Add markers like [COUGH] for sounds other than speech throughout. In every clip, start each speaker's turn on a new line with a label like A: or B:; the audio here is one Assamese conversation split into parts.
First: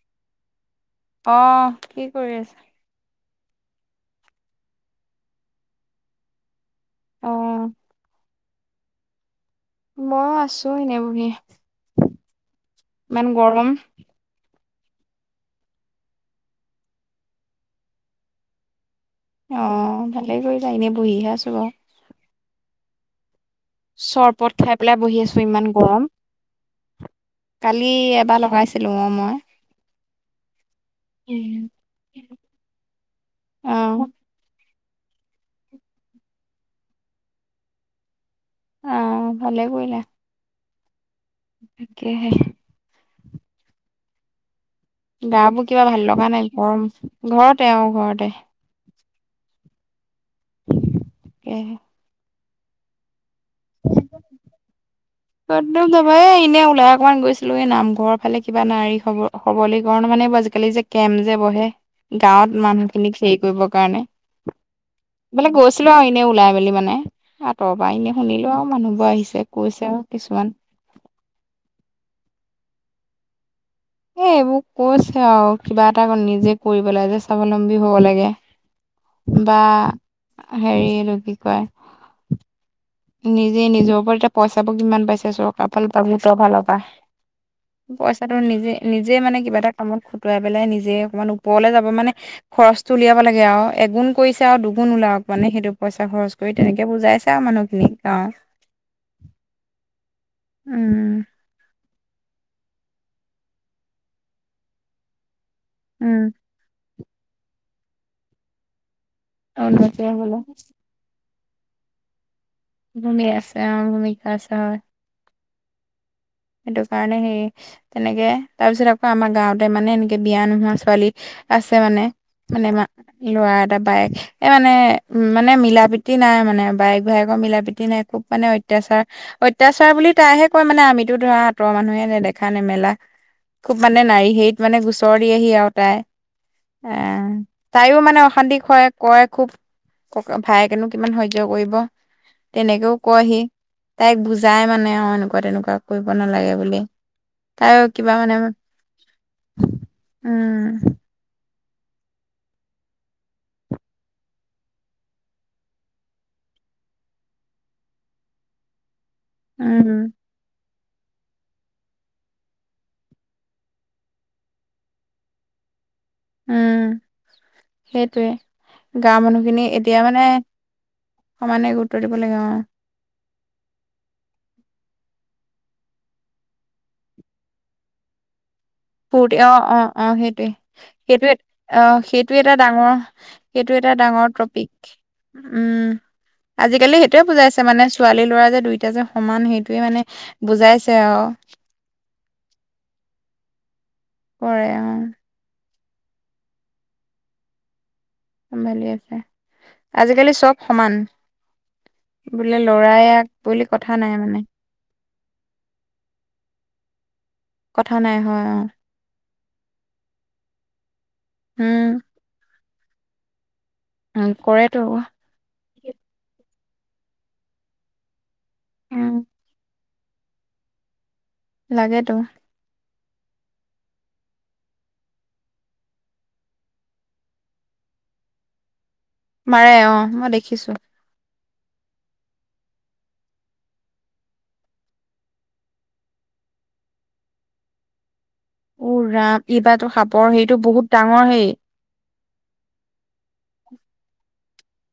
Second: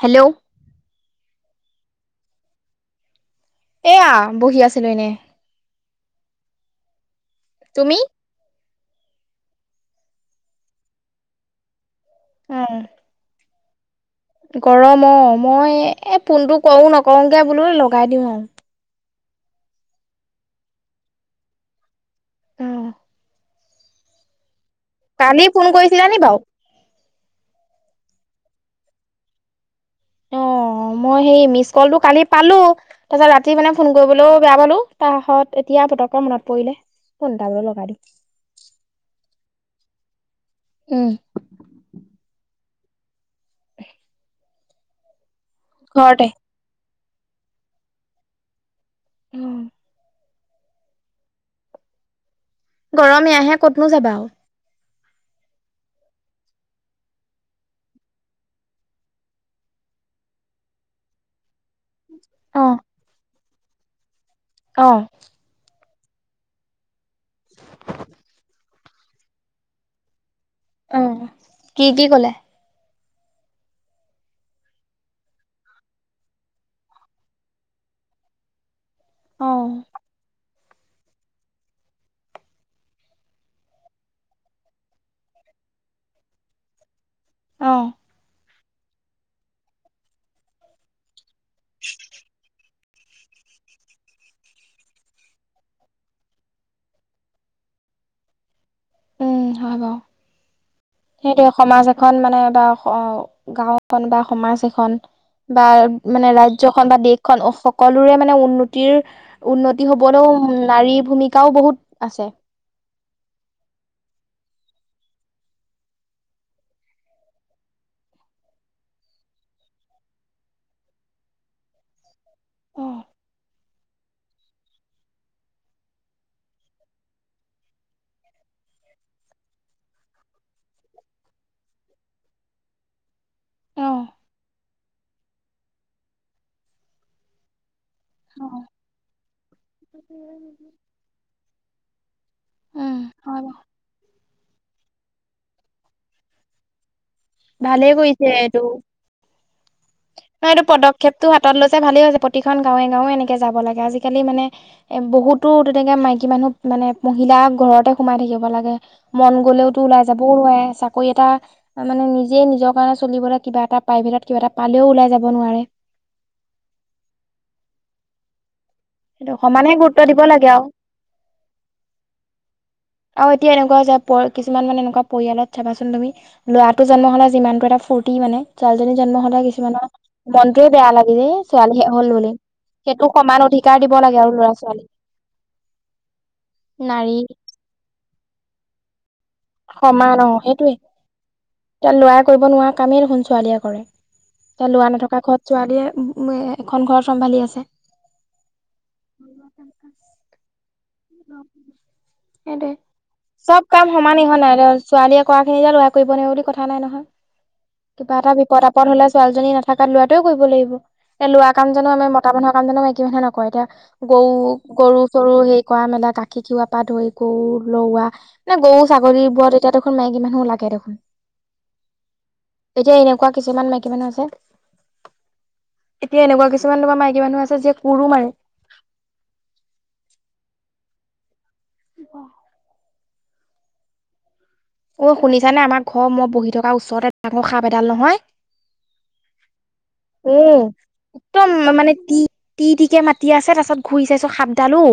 A: হেল্ল'।
B: অ কি কৰি আছ?
A: এয়া বহি আছিলো এনে,
B: অ
A: তুমি?
B: মইও আছো এনে বহি,
A: উম,
B: ইমান গৰম।
A: গৰম অ মই এই ফোনটো কৰো নকৰগে বোলো লগাই দিওঁ আৰু।
B: অ ভালেই কৰিলা এনে বহিহে আছো বাৰু। চৰবত খাই পেলাই বহি আছো
A: কালি ফোন
B: ইমান
A: কৰিছিলা
B: গৰম।
A: নি বাৰু?
B: কালি এবাৰ লগাইছিলো অ মই।
A: অ মই সেই
B: উম।
A: মিচ কলটো কালি পালো তাৰপিছত ৰাতি
B: অ
A: মানে ফোন কৰিবলৈও বেয়া পালো। তাহাহত এতিয়া পতকৰ মনত পৰিলে ফোনটাকে লগাই দিও।
B: অ ভালে কৰিলা।
A: উম।
B: তাকেহে। গা বোৰ কিবা ভাল লগা
A: ঘৰতে
B: নাই গৰম, ঘৰতে আৰু ঘৰতে।
A: উম।
B: তাকেহে।
A: গৰম য়াহে ক'তনো যাবা আৰু।
B: ক'ত নো যাবা এ এনে ওলাই অকমান গৈছিলো এই নামঘৰৰ ফালে কিবা নাাৰী সবলীকৰণ মানে। আজিকালি যে কেম্প যে বহে গাঁৱত
A: অ
B: মানুহখিনিক হেৰি কৰিবৰ কাৰণে।
A: অ',
B: আছিলোঁ আৰু এনেই ওলাই মেলি মানে আঁতৰ পৰা এনে শুনিলোঁ আৰু মানুহবোৰ আহিছে কৈছে আৰু কিছুমান।
A: অ কি কি কলে?
B: এ এইবোৰ কৈছে আৰু কিবা এটা নিজে কৰিব লাগে যে স্বাৱলম্বী হব লাগে।
A: অ
B: বা হেৰি কি কয়? নিজে নিজৰ ওপৰত এতিয়া পইচাবোৰ কিমান পাইছে চৰকাৰৰ ফালৰ পৰা গোটৰ ফালৰ পৰা।
A: অ
B: পইচাটো নিজে নিজে মানে কিবা এটা কামত খুটুৱাই পেলাই নিজে অকমান ওপৰলে যাব মানে খৰচ উলিয়াব লাগে আৰু এগুণ কৰিছে আৰু দুগুণ ওলাওক মানে সেইটো পইচা খৰচ কৰি তেনেকে বুজাইছে আৰু মানুহ। খিনিক অ',
A: উম, হব।
B: উম
A: সেইটোৱে সমাজ এখন মানে বা অ, গাও এখন বা সমাজ এখন। বা
B: উম
A: মানে ৰাজ্যখন বা দেশখন সকলোৰে মানে উন্নতিৰ উন্নতি হবলেও নাৰীৰ ভূমিকাও বহুত আছে।
B: ভূমিকা আছে অ, ভূমিকা আছে হয়। সেইটো কাৰণে হে তেনেকে তাৰপিছত আকৌ আমাৰ গাঁৱতে মানে এনেকে বিয়া নোহোৱা ছোৱালী, আছে মানে। মানে মা
A: অ',
B: লৰা এটা বায়েক এই মানে উ মানে মিলা প্ৰীতি নাই মানে বায়েক ভায়েকৰ, মিলা প্ৰীতি নাই খুব মানে অত্যাচাৰ, অত্যাচাৰ বুলি তাইহে কয় মানে আমি টো ধৰা আঁতৰ মানুহে নেদেখা নেমেলা খুব মানে
A: অ',
B: নাৰী হেৰিত মানে গু উত্তৰ দি আহি আৰু তাই আহ, তাইও মানে অশান্তি হয় কয় খুব ক ভায়েকেনো কিমান সজ্য কৰিব। তেনেকেও
A: উম।
B: কয়হি তাইক বুজাই মানে অ, এনেকুৱা তেনেকুৱা কৰিব নালাগে বুলি। তাইও
A: ভালেই
B: কিবা
A: কৰিছে
B: মানে
A: এইটো ন' এইটো
B: উম
A: পদক্ষেপটো, ত লৈছে ভালে হৈছে প্ৰতিখন গাঁৱে গাঁৱে এনেকে যাব লাগে আজিকালি মানে বহুতো তেনেকে মাইকী মানুহ [UNINTELLIGIBLE] মানে মহিলা ঘৰতে সোমাই থাকিব লাগে মন গ'লেওতো
B: উম
A: ওলাই যাবও নোৱাৰে চাকৰি এটা মানে নিজ যিয়ে নিজৰ কাৰণে চলিবলৈ কিবা এটা প্ৰাইভেটত কিবা এটা পালেও ওল যাব নোৱাৰে
B: উম সেইটোৱে গাৱঁৰ
A: সেইটো
B: মানুহ খিনি
A: সমানে গুৰুত্ব
B: এতিয়া
A: দিব
B: মানে
A: লাগে আৰু
B: সমানে গুৰুত্ব দিব লাগে অ
A: আৰু এতিয়া এনেকুৱা যে কিছুমান মানে এনেকুৱা পৰিয়ালত চাবাচোন তুমি ল'ৰাটো জন্ম হ'লে যিমানটো এটা ফূৰ্তি মানে ছোৱালীজনীৰ জন্ম
B: ফূৰ্তি
A: সদায়
B: অ অ
A: কিছুমানৰ
B: অ সেইটোৱে
A: মনটোৱে বেয়া লাগে যে
B: সেইটোৱে অ
A: ছোৱালী শেষ হল
B: সেইটো
A: বুলি
B: এটা ডাঙৰ
A: সেইটো সমান
B: সেইটো
A: শিকাৰ
B: এটা
A: দিব লাগে
B: ডাঙৰ
A: আৰু ল'ৰা
B: টপিক
A: ছোৱালীক
B: উম আজিকালি সেইটোয়ে বুজাইছে মানে ছোৱালী লৰা যে দুইটা যে সমান সেইটোয়ে মানে
A: সমান অ সেইটোয়ে
B: বুজাইছে আৰু
A: এতিয়া লৰাই কৰিব নোৱাৰা কামেই দেখোন ছোৱালীয়ে কৰে
B: কৰে
A: এ
B: অ
A: লৰা নথকা ঘৰত ছোৱালীয়ে উম এখন ঘৰ চম্ভালি আছে
B: চম্ভালি আছে আজিকালি চব সমান বোলে
A: সেইটোৱে
B: লৰাই আগ
A: চব
B: বুলি
A: কাম
B: কথা
A: সমান ইহোৱা
B: মানে
A: নাই ছোৱালীয়ে কৰা খিনি যে লৰা কৰিব ন বুলি কথা নাই নহয়
B: কথা
A: কিবা
B: নাই
A: এটা
B: হয়
A: বিপদ
B: অ',
A: আপদ হলে ছোৱালীজনী নথাকাত লৰাটোৱও কৰিব লাগিব এতি লৰা কামজনো
B: উম,
A: আমি মতা মানুহৰ কামজনকো একে মে নকয় এতিয়া
B: উম,
A: গৰু
B: কৰেতো
A: গৰু চৰু সেই কৰা মেলা গাখীৰ খিৱা পৰা ধৰি গৰু লোৱা মানে গৰু
B: উম,
A: ছাগলী বোৰত এতিয়া দেখোন মাইকি মানুহোও লাগে [UNINTELLIGIBLE]
B: লাগেতো
A: এতিয়া এনেকুৱা কিছুমান মাইকী মানুহ আছে এতিয়া এনেকুৱা কিছুমান তোমাৰ মাইকী মানুহ আছে, যিয়ে কোৰো মাৰে।
B: মাৰে অ', মই দেখিছো
A: [UNINTELLIGIBLE] অ', শুনিছা নে আমাৰ ঘৰ, মই বহি থকা ওচৰতে ডাঙৰ সাপ এডাল নহয়!
B: উ ৰাম এইবাৰতো সাপৰ হেৰিটো
A: উম।
B: বহুত ডাঙৰ হেৰি
A: একদম মই মানে তি তি তিকে মাতি আছে, তাৰপিছত ঘূৰি চাইছোঁ সাপডাল ঔ।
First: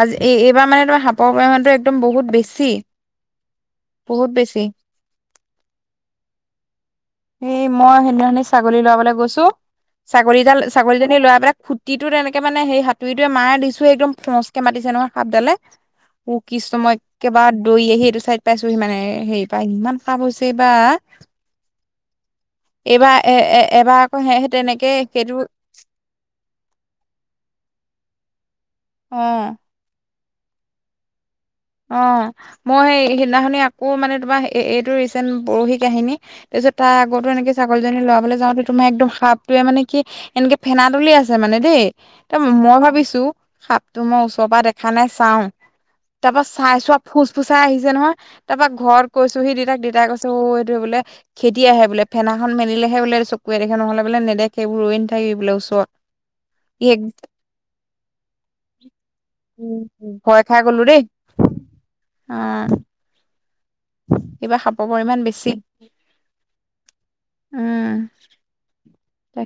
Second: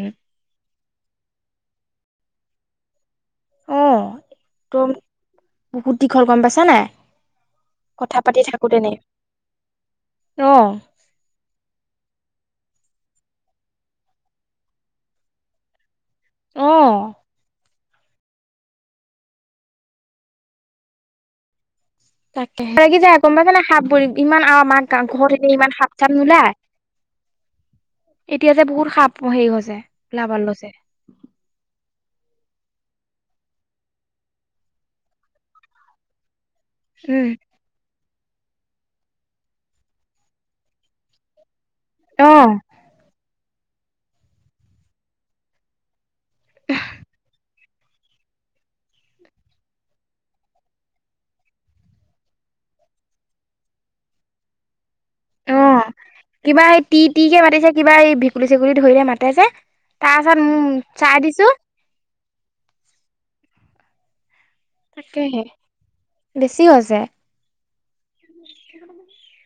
B: আজ, এই, এইবাৰ মানে তোমাৰ, সাপৰ পৰিমানটো একদম বহুত বেছি।
A: অ',
B: বহুত বেছি
A: তোৰ, বহুত দীঘল গ'ম পাইছা নাই?
B: এই, মই
A: কথা পাতি
B: সেইদিনাখনেই ছাগলী
A: থাকোতেনে
B: ল'ৰাবলৈ গৈছোঁ। ছাগলী
A: অ
B: ডাল, ছাগলীজনী ল'ৰাই পেলাই খুটিটোত তেনে কে মানে সেই হাতুৰিটোৱে মাৰা দিছোৱেই একদম ফউচ্ কে মাতিছে নহয় সাপডালে। উ কিছু
A: অ
B: সময় কবা দৈ আহি এইটো চাইড পাইছোঁ মানে এ, হেয়ি পা মানে ইমান সাপ হৈছে বা!
A: তাকেহে। [UNINTELLIGIBLE] গম পাইছ নে নাই,
B: এবাৰ
A: সাপবোৰ। ই,
B: আকৌ সে
A: ইমান
B: সেই
A: আৰু
B: তেনেকে
A: আমাৰ
B: সেইটো
A: গাঁওবোৰত [UNINTELLIGIBLE] ইমান সাপ চাপ নোলায়? [INAUDIBLE] এতিয়া যে বহুত সাপ
B: অ',
A: হেৰি হৈছে, ওলাব লৈছে।
B: অ', মই সেই, সেইদিনাখনি আকৌ মানে তোমাৰ এই, এইটো ৰিচেন্ট প'ৰহি কাহিনী। তাৰপিছত, তাৰ আগতো
A: উম
B: এনেকে ছাগলীজনী লৱাবলে যাওঁতে তোমাৰ একদম সাপটোৱে মানে জজ লয় আনহাতে কি এনেকে ফেনা তলি আছে মানে দেই। ত'
A: অ
B: মই ভাবিছোঁ, সাপটো মই ওচৰৰ পৰা দেখা নাই, চাও। তাৰ পৰা চাই চোৱা ফুচ ফুচাই আহিছে নহয়। তাৰ পৰা ঘৰত কৈছো সি দিতাক দেতাই কৈছো নহয় দিটাই বোলে খেদি আহে বোলে ফেনাখন মেলিলেহে বোলে চকুুৱে দেখে নহ'লে বোলে নেদেখেইবোৰ
A: অ' কিবা এই টি ট কে মাতিছে কিবা এই গুলি, চেগুলি ধৰিলে মাতে যে তাৰ পাছত
B: ভয় খাই
A: ম
B: গ'লো দেই
A: চাই দিছো।
B: কিবা সাপৰ পৰিমাণ
A: তাকেহে
B: বেছি
A: বেছি হৈছে।
B: উম'।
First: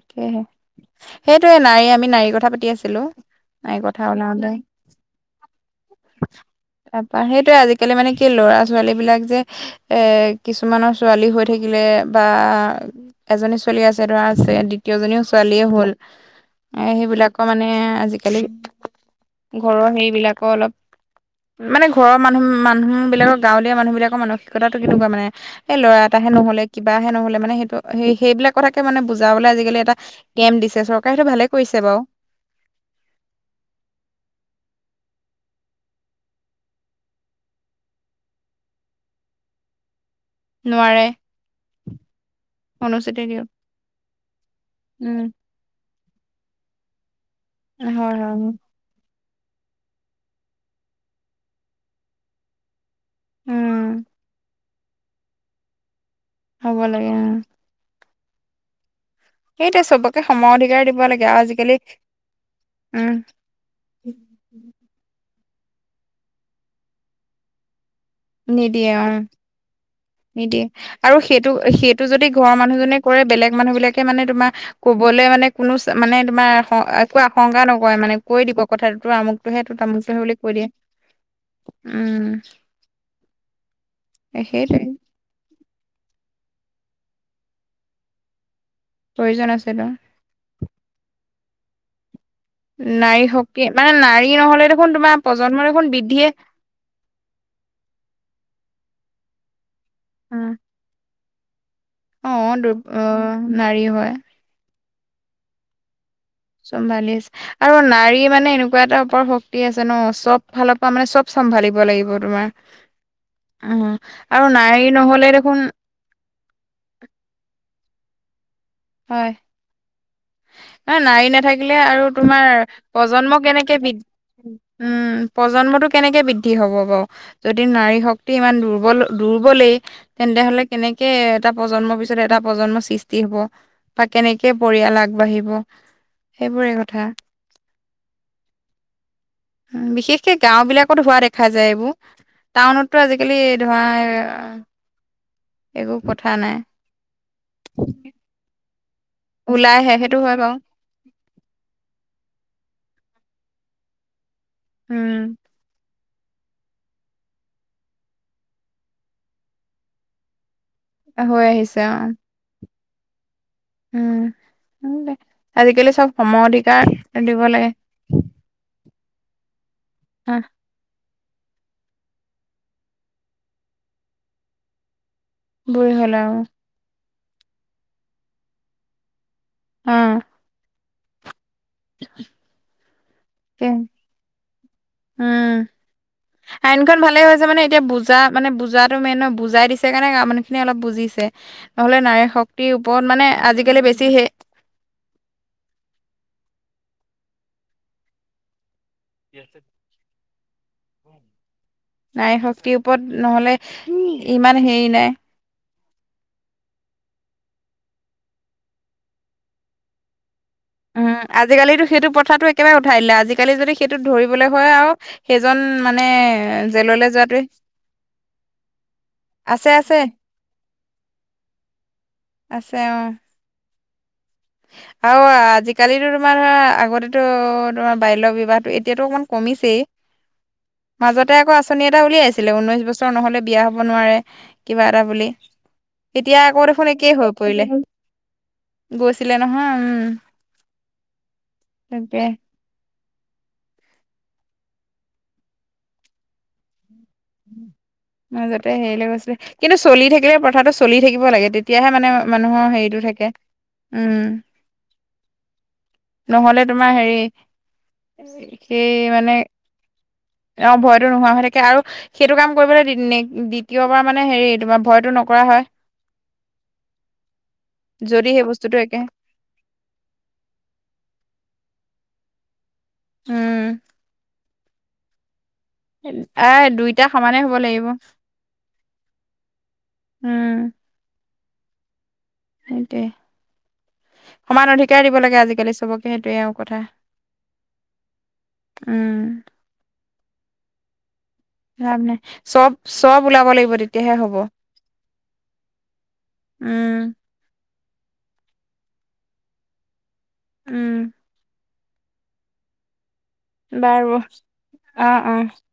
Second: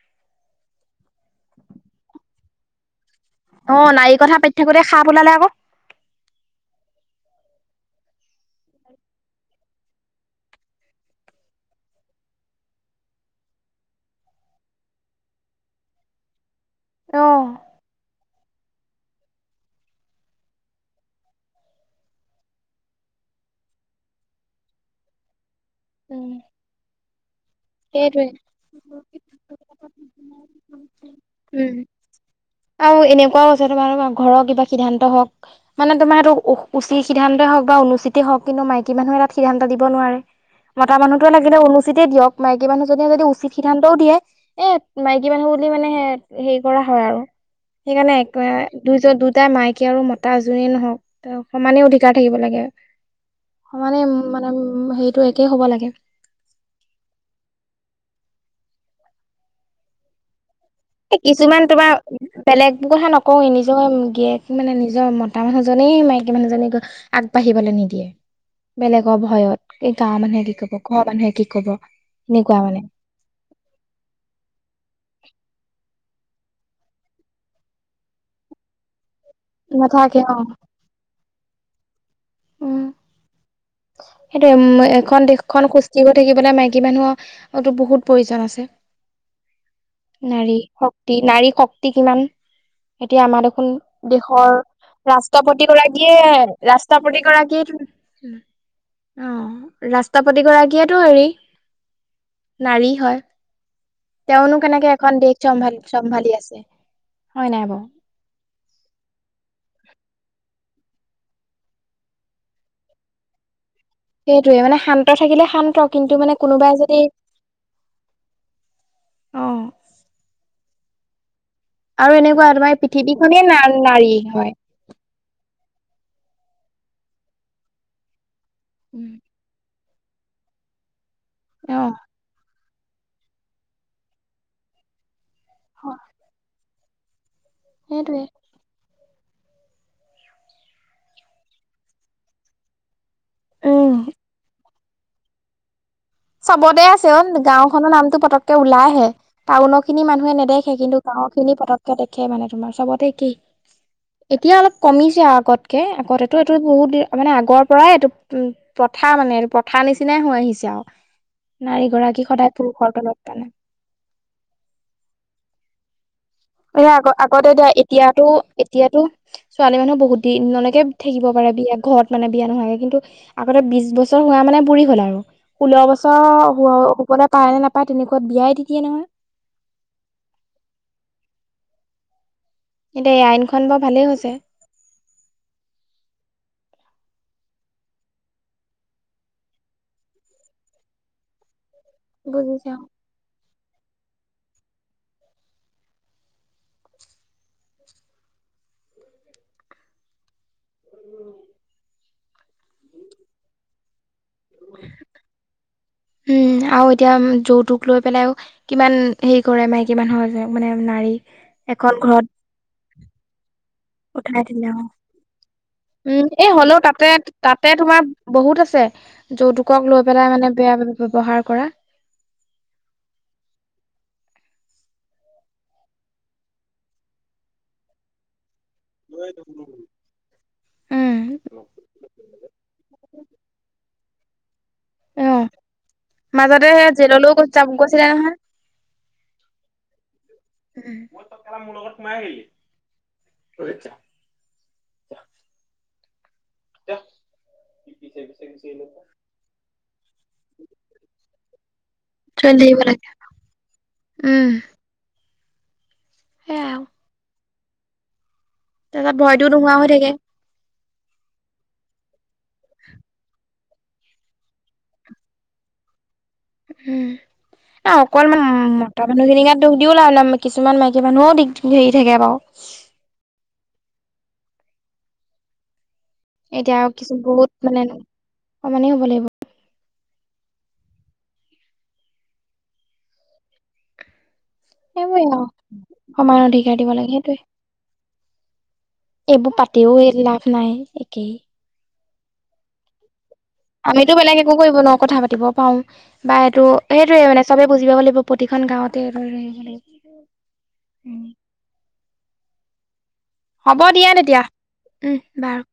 B: সেয়হে সেইটোয়ে নাৰী আমি নাৰীৰ কথা পাতি আছিলো।
A: অ' নাৰীৰ কথা পাতি থাকোতে সাপ ওলালে আকৌ।
B: তপা সেইটোৱে আজিকালি মানে কি ল'ৰা-ছোৱালী বিলাক যে এ কিছুমানৰ ছোৱালী হৈ থাকিলে বা এজনী ছোৱালি আছে ধৰা। আছে দ্বিতীয়জনীও ছোৱালীয়ে হ'ল এ সেইবিলাকৰ
A: অ'।
B: মানে আজিকালি ঘৰৰ হেৰিবিলাকো অলপ। মানে ঘৰৰ মানুহ, মানুহ বিলাকৰ গাঁৱলীয়া মানুহ বিলাকৰ মানসিকতাটো কেনেকুৱা মানে? সেই ল'ৰা এটাহে
A: উম,
B: নহ'লে কিবাহে নহ'লে মানে সেইটো সেই
A: সেইটোৱে।
B: সেইবিলাক কথাকে মানে বুজ। [UNINTELLIGIBLE] বলে আজিকালি এটা কেম্প দিছে চৰকাৰে সেইটো ভালে কৰিছে
A: উম।
B: বাৰু।
A: আৰু এনেকুৱাও আছে তোমাৰো ঘৰৰ কিবা সিদ্ধান্ত সিদ্ধান্ত হওঁক মানে তোমাৰ এইটো উচিত সিদ্ধান্তে হওঁক বা অনুচিতে হওঁক কিন্তু মাইকী মানুহে তাত সিদ্ধান্ত দিব নোৱাৰে। মতা
B: নোৱাৰে
A: মানুহটোৱে লাগিলে উন্মচিতেই দিয়ক। মাইকী মানুহজনীয়ে
B: অনুচিতে
A: যদি
B: দিয়ক
A: উচিত সিদ্ধান্তও দিয়ে এ
B: উম
A: মাইকী মানুহ বুলি মানে। হেৰি কৰা হয় আৰু
B: হয় হয়
A: সেইকাৰণে দুইজন দু তাই মাইকী আৰু মতা যোনেই নহওঁক ত' সমানেই অধিকাৰ থাকিব লাগে।
B: উম
A: সমানে মানে হেৰিটো একেই হ'ব লাগে।
B: হ'ব লাগে। উম সেইটোৱে চবকে সময়
A: কিছুমান তোমাৰ বেলেগ কথা
B: উম
A: নকওঁ এই নিজৰ গিয়ক মানে নিজৰ মত মতা মানুহজনেই মাইকী মানুহজনীক আগবাঢ়িবলে নিদিয়ে
B: নিদিয়ে অ
A: বেলেগৰ ভয়ত এই গাঁৱৰ মানুহে কি
B: নিদিয়ে
A: কব ঘৰৰ
B: আৰু
A: মানুহে কি
B: সেইটো
A: কব
B: সেইটো যদি ঘৰৰ
A: এনেকুৱা মানে
B: মানুহজনে কৰে বেলেগ মানুহ বিলাকে মানে তোমাৰ ক'বলে মানে কোনো মানে তোমাৰ একো আশংকা নকৰে মানে কৈ দিব কথা টো আমুকটোহে তো
A: নাথাকে
B: তামুকটোহে
A: অ
B: বুলি কৈ দিয়ে উম
A: উম সেইটোৱে উম এখন দেশখন খোজ দিব থাকিবলে মাইকী মানুহৰো বহুত প্ৰয়োজন আছে
B: প্ৰয়োজন আছে তো
A: নাৰী শক্তি, নাৰী শক্তি কিমান?
B: নাৰী
A: এতিয়া আমাৰ
B: শক্তি
A: দেখোন,
B: মানে নাৰী
A: দেশৰ
B: নহলে দেখোন তোমাৰ প্ৰজন্ম
A: ৰাষ্ট্ৰপতি
B: দেখোন
A: গৰাকীয়ে
B: বৃদ্ধিয়ে
A: ৰাষ্ট্ৰপতিগৰাকী। গৰাকীয়েটো উম'। অহ, ৰাষ্ট্ৰীপতি গৰাকীয়েটো হেৰি
B: অ দুৰ
A: নাৰী
B: অ
A: হয়।
B: নাৰী হয়
A: তেওঁনো কেনেকে এখন দেশ চম্ভালি চম্ভালি আছে
B: চম্ভালি আছে,
A: হয় নাই
B: আৰু
A: বাৰু
B: নাৰী মানে এনেকুৱা এটা ওপৰ শক্তি আছে। জানো চব ফালৰ পৰা মানে চব চম্ভালিব লাগিব তোমাৰ। উম' আৰু
A: সেইটোয়ে মানে
B: নাই
A: শান্ত
B: নহ'লে
A: থাকিলে
B: দেখোন
A: শান্ত কিন্তু মানে কোনোবাই যদি অ
B: এ নাৰী নাথা আৰু
A: এনেকুৱা
B: তোমাৰ প্ৰজন্ম
A: পৃথিৱীখনেই না
B: কেনেকে বৃদ্ধি,
A: নাৰী হয়
B: উম প্ৰজন্মটো কেনেকে বৃদ্ধি হ'ব বাৰু যদি নাৰী শক্তি ইমান দুৰ্বল,
A: উম,
B: দুৰ্বলেই তেন্তে হ'লে কেনেকে কে এটা
A: অ
B: প্ৰজন্মৰ পিছত এটা প্ৰজন্মৰ সৃষ্টি হ'ব, বা কেনেকে পৰিয়াল আগবাঢ়িব। ব। সেইবোৰে কথা।
A: সেইটোৱে।
B: বিশেষকে গাওঁবিলাকত হোৱা দেখা যায় এইবোৰ, টাউনত টো আজিকালি ধৰা
A: উম
B: একো কথা নাই
A: চবতে আছে অহ, গাঁওখনৰ নামটো পতককে ওলাই। আহে
B: ওলাই
A: টাউনৰ
B: আহে
A: খিনি
B: সেইটো
A: মানুহে
B: হয় বাৰু
A: নেদেখে কিন্তু, গাঁওৰখিনি পতকে দেখে মানে তোমাৰ চবত। কি, এতিয়া অলপ কমিছে
B: উম
A: আগতকে। আগতেটো এইটো বহুত দি, মানে আগৰ পৰাই এইটো প্ৰথা মানে এইটো পথাৰ নিচিনাই হৈ আহিছে আৰু।
B: হৈ আহিছে
A: নাৰী
B: অ
A: গৰাকী সদায় পুৰুষৰ তলত মানে।
B: উম' আজিকালি চব।
A: এ
B: সমঅধিকাৰ
A: আগ
B: দিব
A: আগতে এতিয়া
B: লাগে।
A: এতিয়াতো এতিয়াতো ছোৱালী মানুহ বহুত
B: আহ
A: দিন লৈকে। থাকিব পাৰে বিয়া ঘৰত মানে বিয়া নোহোৱাকে, কিন্তু আগতে বিছ বছৰ হোৱা মানে বুঢ়ী হ'ল আৰু। ষোল্ল
B: বুঢ়ী হ'ল আৰু
A: বছৰ হ'বলে পায় নে নাপায় তেনেকুৱাত, বিয়াই দি দিয়ে নহয়।
B: অহ'। [UNINTELLIGIBLE]
A: এতিয়া এই আইনখন
B: কে।
A: বাৰু ভালেই হৈছে
B: উম'। আইন খন ভালে হৈছে মানে এতিয়া বুজা মানে বুজাটো মেইন হয়, বুজাই দিছে কাৰণে মানুহখিনি অলপ বুজিছে। নহ'লে নাৰী শক্তিৰ
A: বুজিছে
B: ওপৰত মানে আজিকালি বেছি হে ইয়াতে। নাই শক্তিৰ ওপৰত নহ'লে ইমান হেৰি নাই।
A: উম' আৰু এতিয়া যৌতুক লৈ পেলাইও, কিমান হেৰি কৰে মাইকী মানুহৰ যে। মানে নাৰী
B: উম' আজিকালি
A: এখন
B: সেইটো
A: ঘৰত
B: প্ৰথাতটো একেবাৰে উঠাই দিলে। আজিকালি যদি সেইটোত
A: উঠাই
B: ধৰিবলৈ
A: দিলে
B: হয়
A: অ
B: আৰু। সেইজন মানে
A: উম এই হ'লেও তাতে
B: জেললৈ যোৱাটোৱে
A: তাতে তোমাৰ বহুত আছে
B: আছে
A: যৌতুকক
B: আছে
A: লৈ পেলাই মানে বেয়া ব্যৱহাৰ কৰা।
B: আছে অহ। আৰু আজিকালি তোমাৰ আগতেতো তোমাৰ বাল্য বিবাহ। এতিয়াতো অকমান কমিছেই।
A: উম
B: মাজতে আকৌ আঁচনি এটা উলিয়াইছিলে ঊনৈশ বছৰ নহ'লে বিয়া হ'ব নোৱাৰে। কিবা এটা বুলি।
A: অ
B: এতিয়া আকৌ
A: মাজতে
B: দেখোন
A: সেই
B: একেই হৈ
A: জেললৈও
B: পৰিলে।
A: যাব গৈছিলে
B: গৈছে ছিলে নহয়, উম।
A: মই তক [UNINTELLIGIBLE] মোৰ লগত সোমাই
B: তাকে
A: আহিলি। [UNINTELLIGIBLE] [UNINTELLIGIBLE]
B: উম'। মাজতে হেৰি লৈ গৈছিলে, কিন্তু চলি থাকিলে প্ৰথাটো চলি থাকিব লাগে তেতিয়াহে মানে
A: জেল
B: মানুহৰ
A: থাকিব
B: হেৰিতটো
A: লাগে।
B: থাকে। থাকে উম। নহ'লে
A: সেয়াই আৰু
B: তোমাৰ হেৰি সেই
A: তাৰপিছত
B: মানে।
A: ভয়তো নোহোৱা হৈ থাকে।
B: অহ, ভয়টো নোহোৱা হৈ থাকে আৰু। সেইটো কাম কৰিবলৈ দ্বিতীয়বাৰ মানে হেৰি তোমাৰ ভয়টো নকৰা হয়।
A: উম, ন
B: যদি
A: অকলমান
B: সেই বস্তুটো একে
A: মতৰ মানুহ খিনিকাত দুখ দিওলা আৰু কিছুমান মাইকী মানুহো দি হেৰি থাকে বাৰু। উ [UNINTELLIGIBLE]
B: উম, এ
A: এতিয়া আৰু
B: দুইটা
A: কিছু
B: সমানে
A: বহুত
B: হব
A: মানে
B: লাগিব।
A: সমানেই হ'ব লাগিব
B: উম, সেইটোৱে। সমান অধিকাৰ দিব
A: সেইবোৰে
B: লাগে
A: আৰু
B: আজিকালি চবকে
A: সমান
B: সেইটোৱে আৰুওঁ
A: অধিকাৰ
B: কথা।
A: দিব লাগে সেইটোৱে।
B: উম
A: এইবোৰ পাতিও লাভ নাই একেই।
B: নাই চব-চব
A: আমিতো বেলেগ একো কৰিব নোৱাৰো কথা পাতিব পাৰো বা এইটো
B: উম
A: সেইটোয়ে মানে চবে। বুজিবাব লাগিব প্ৰতিখন গাঁৱতে ধ আহিব লাগিব উম, হ'ব
B: বাৰু
A: দিয়া তেতিয়া
B: অ
A: উম
B: অ
A: বাৰু।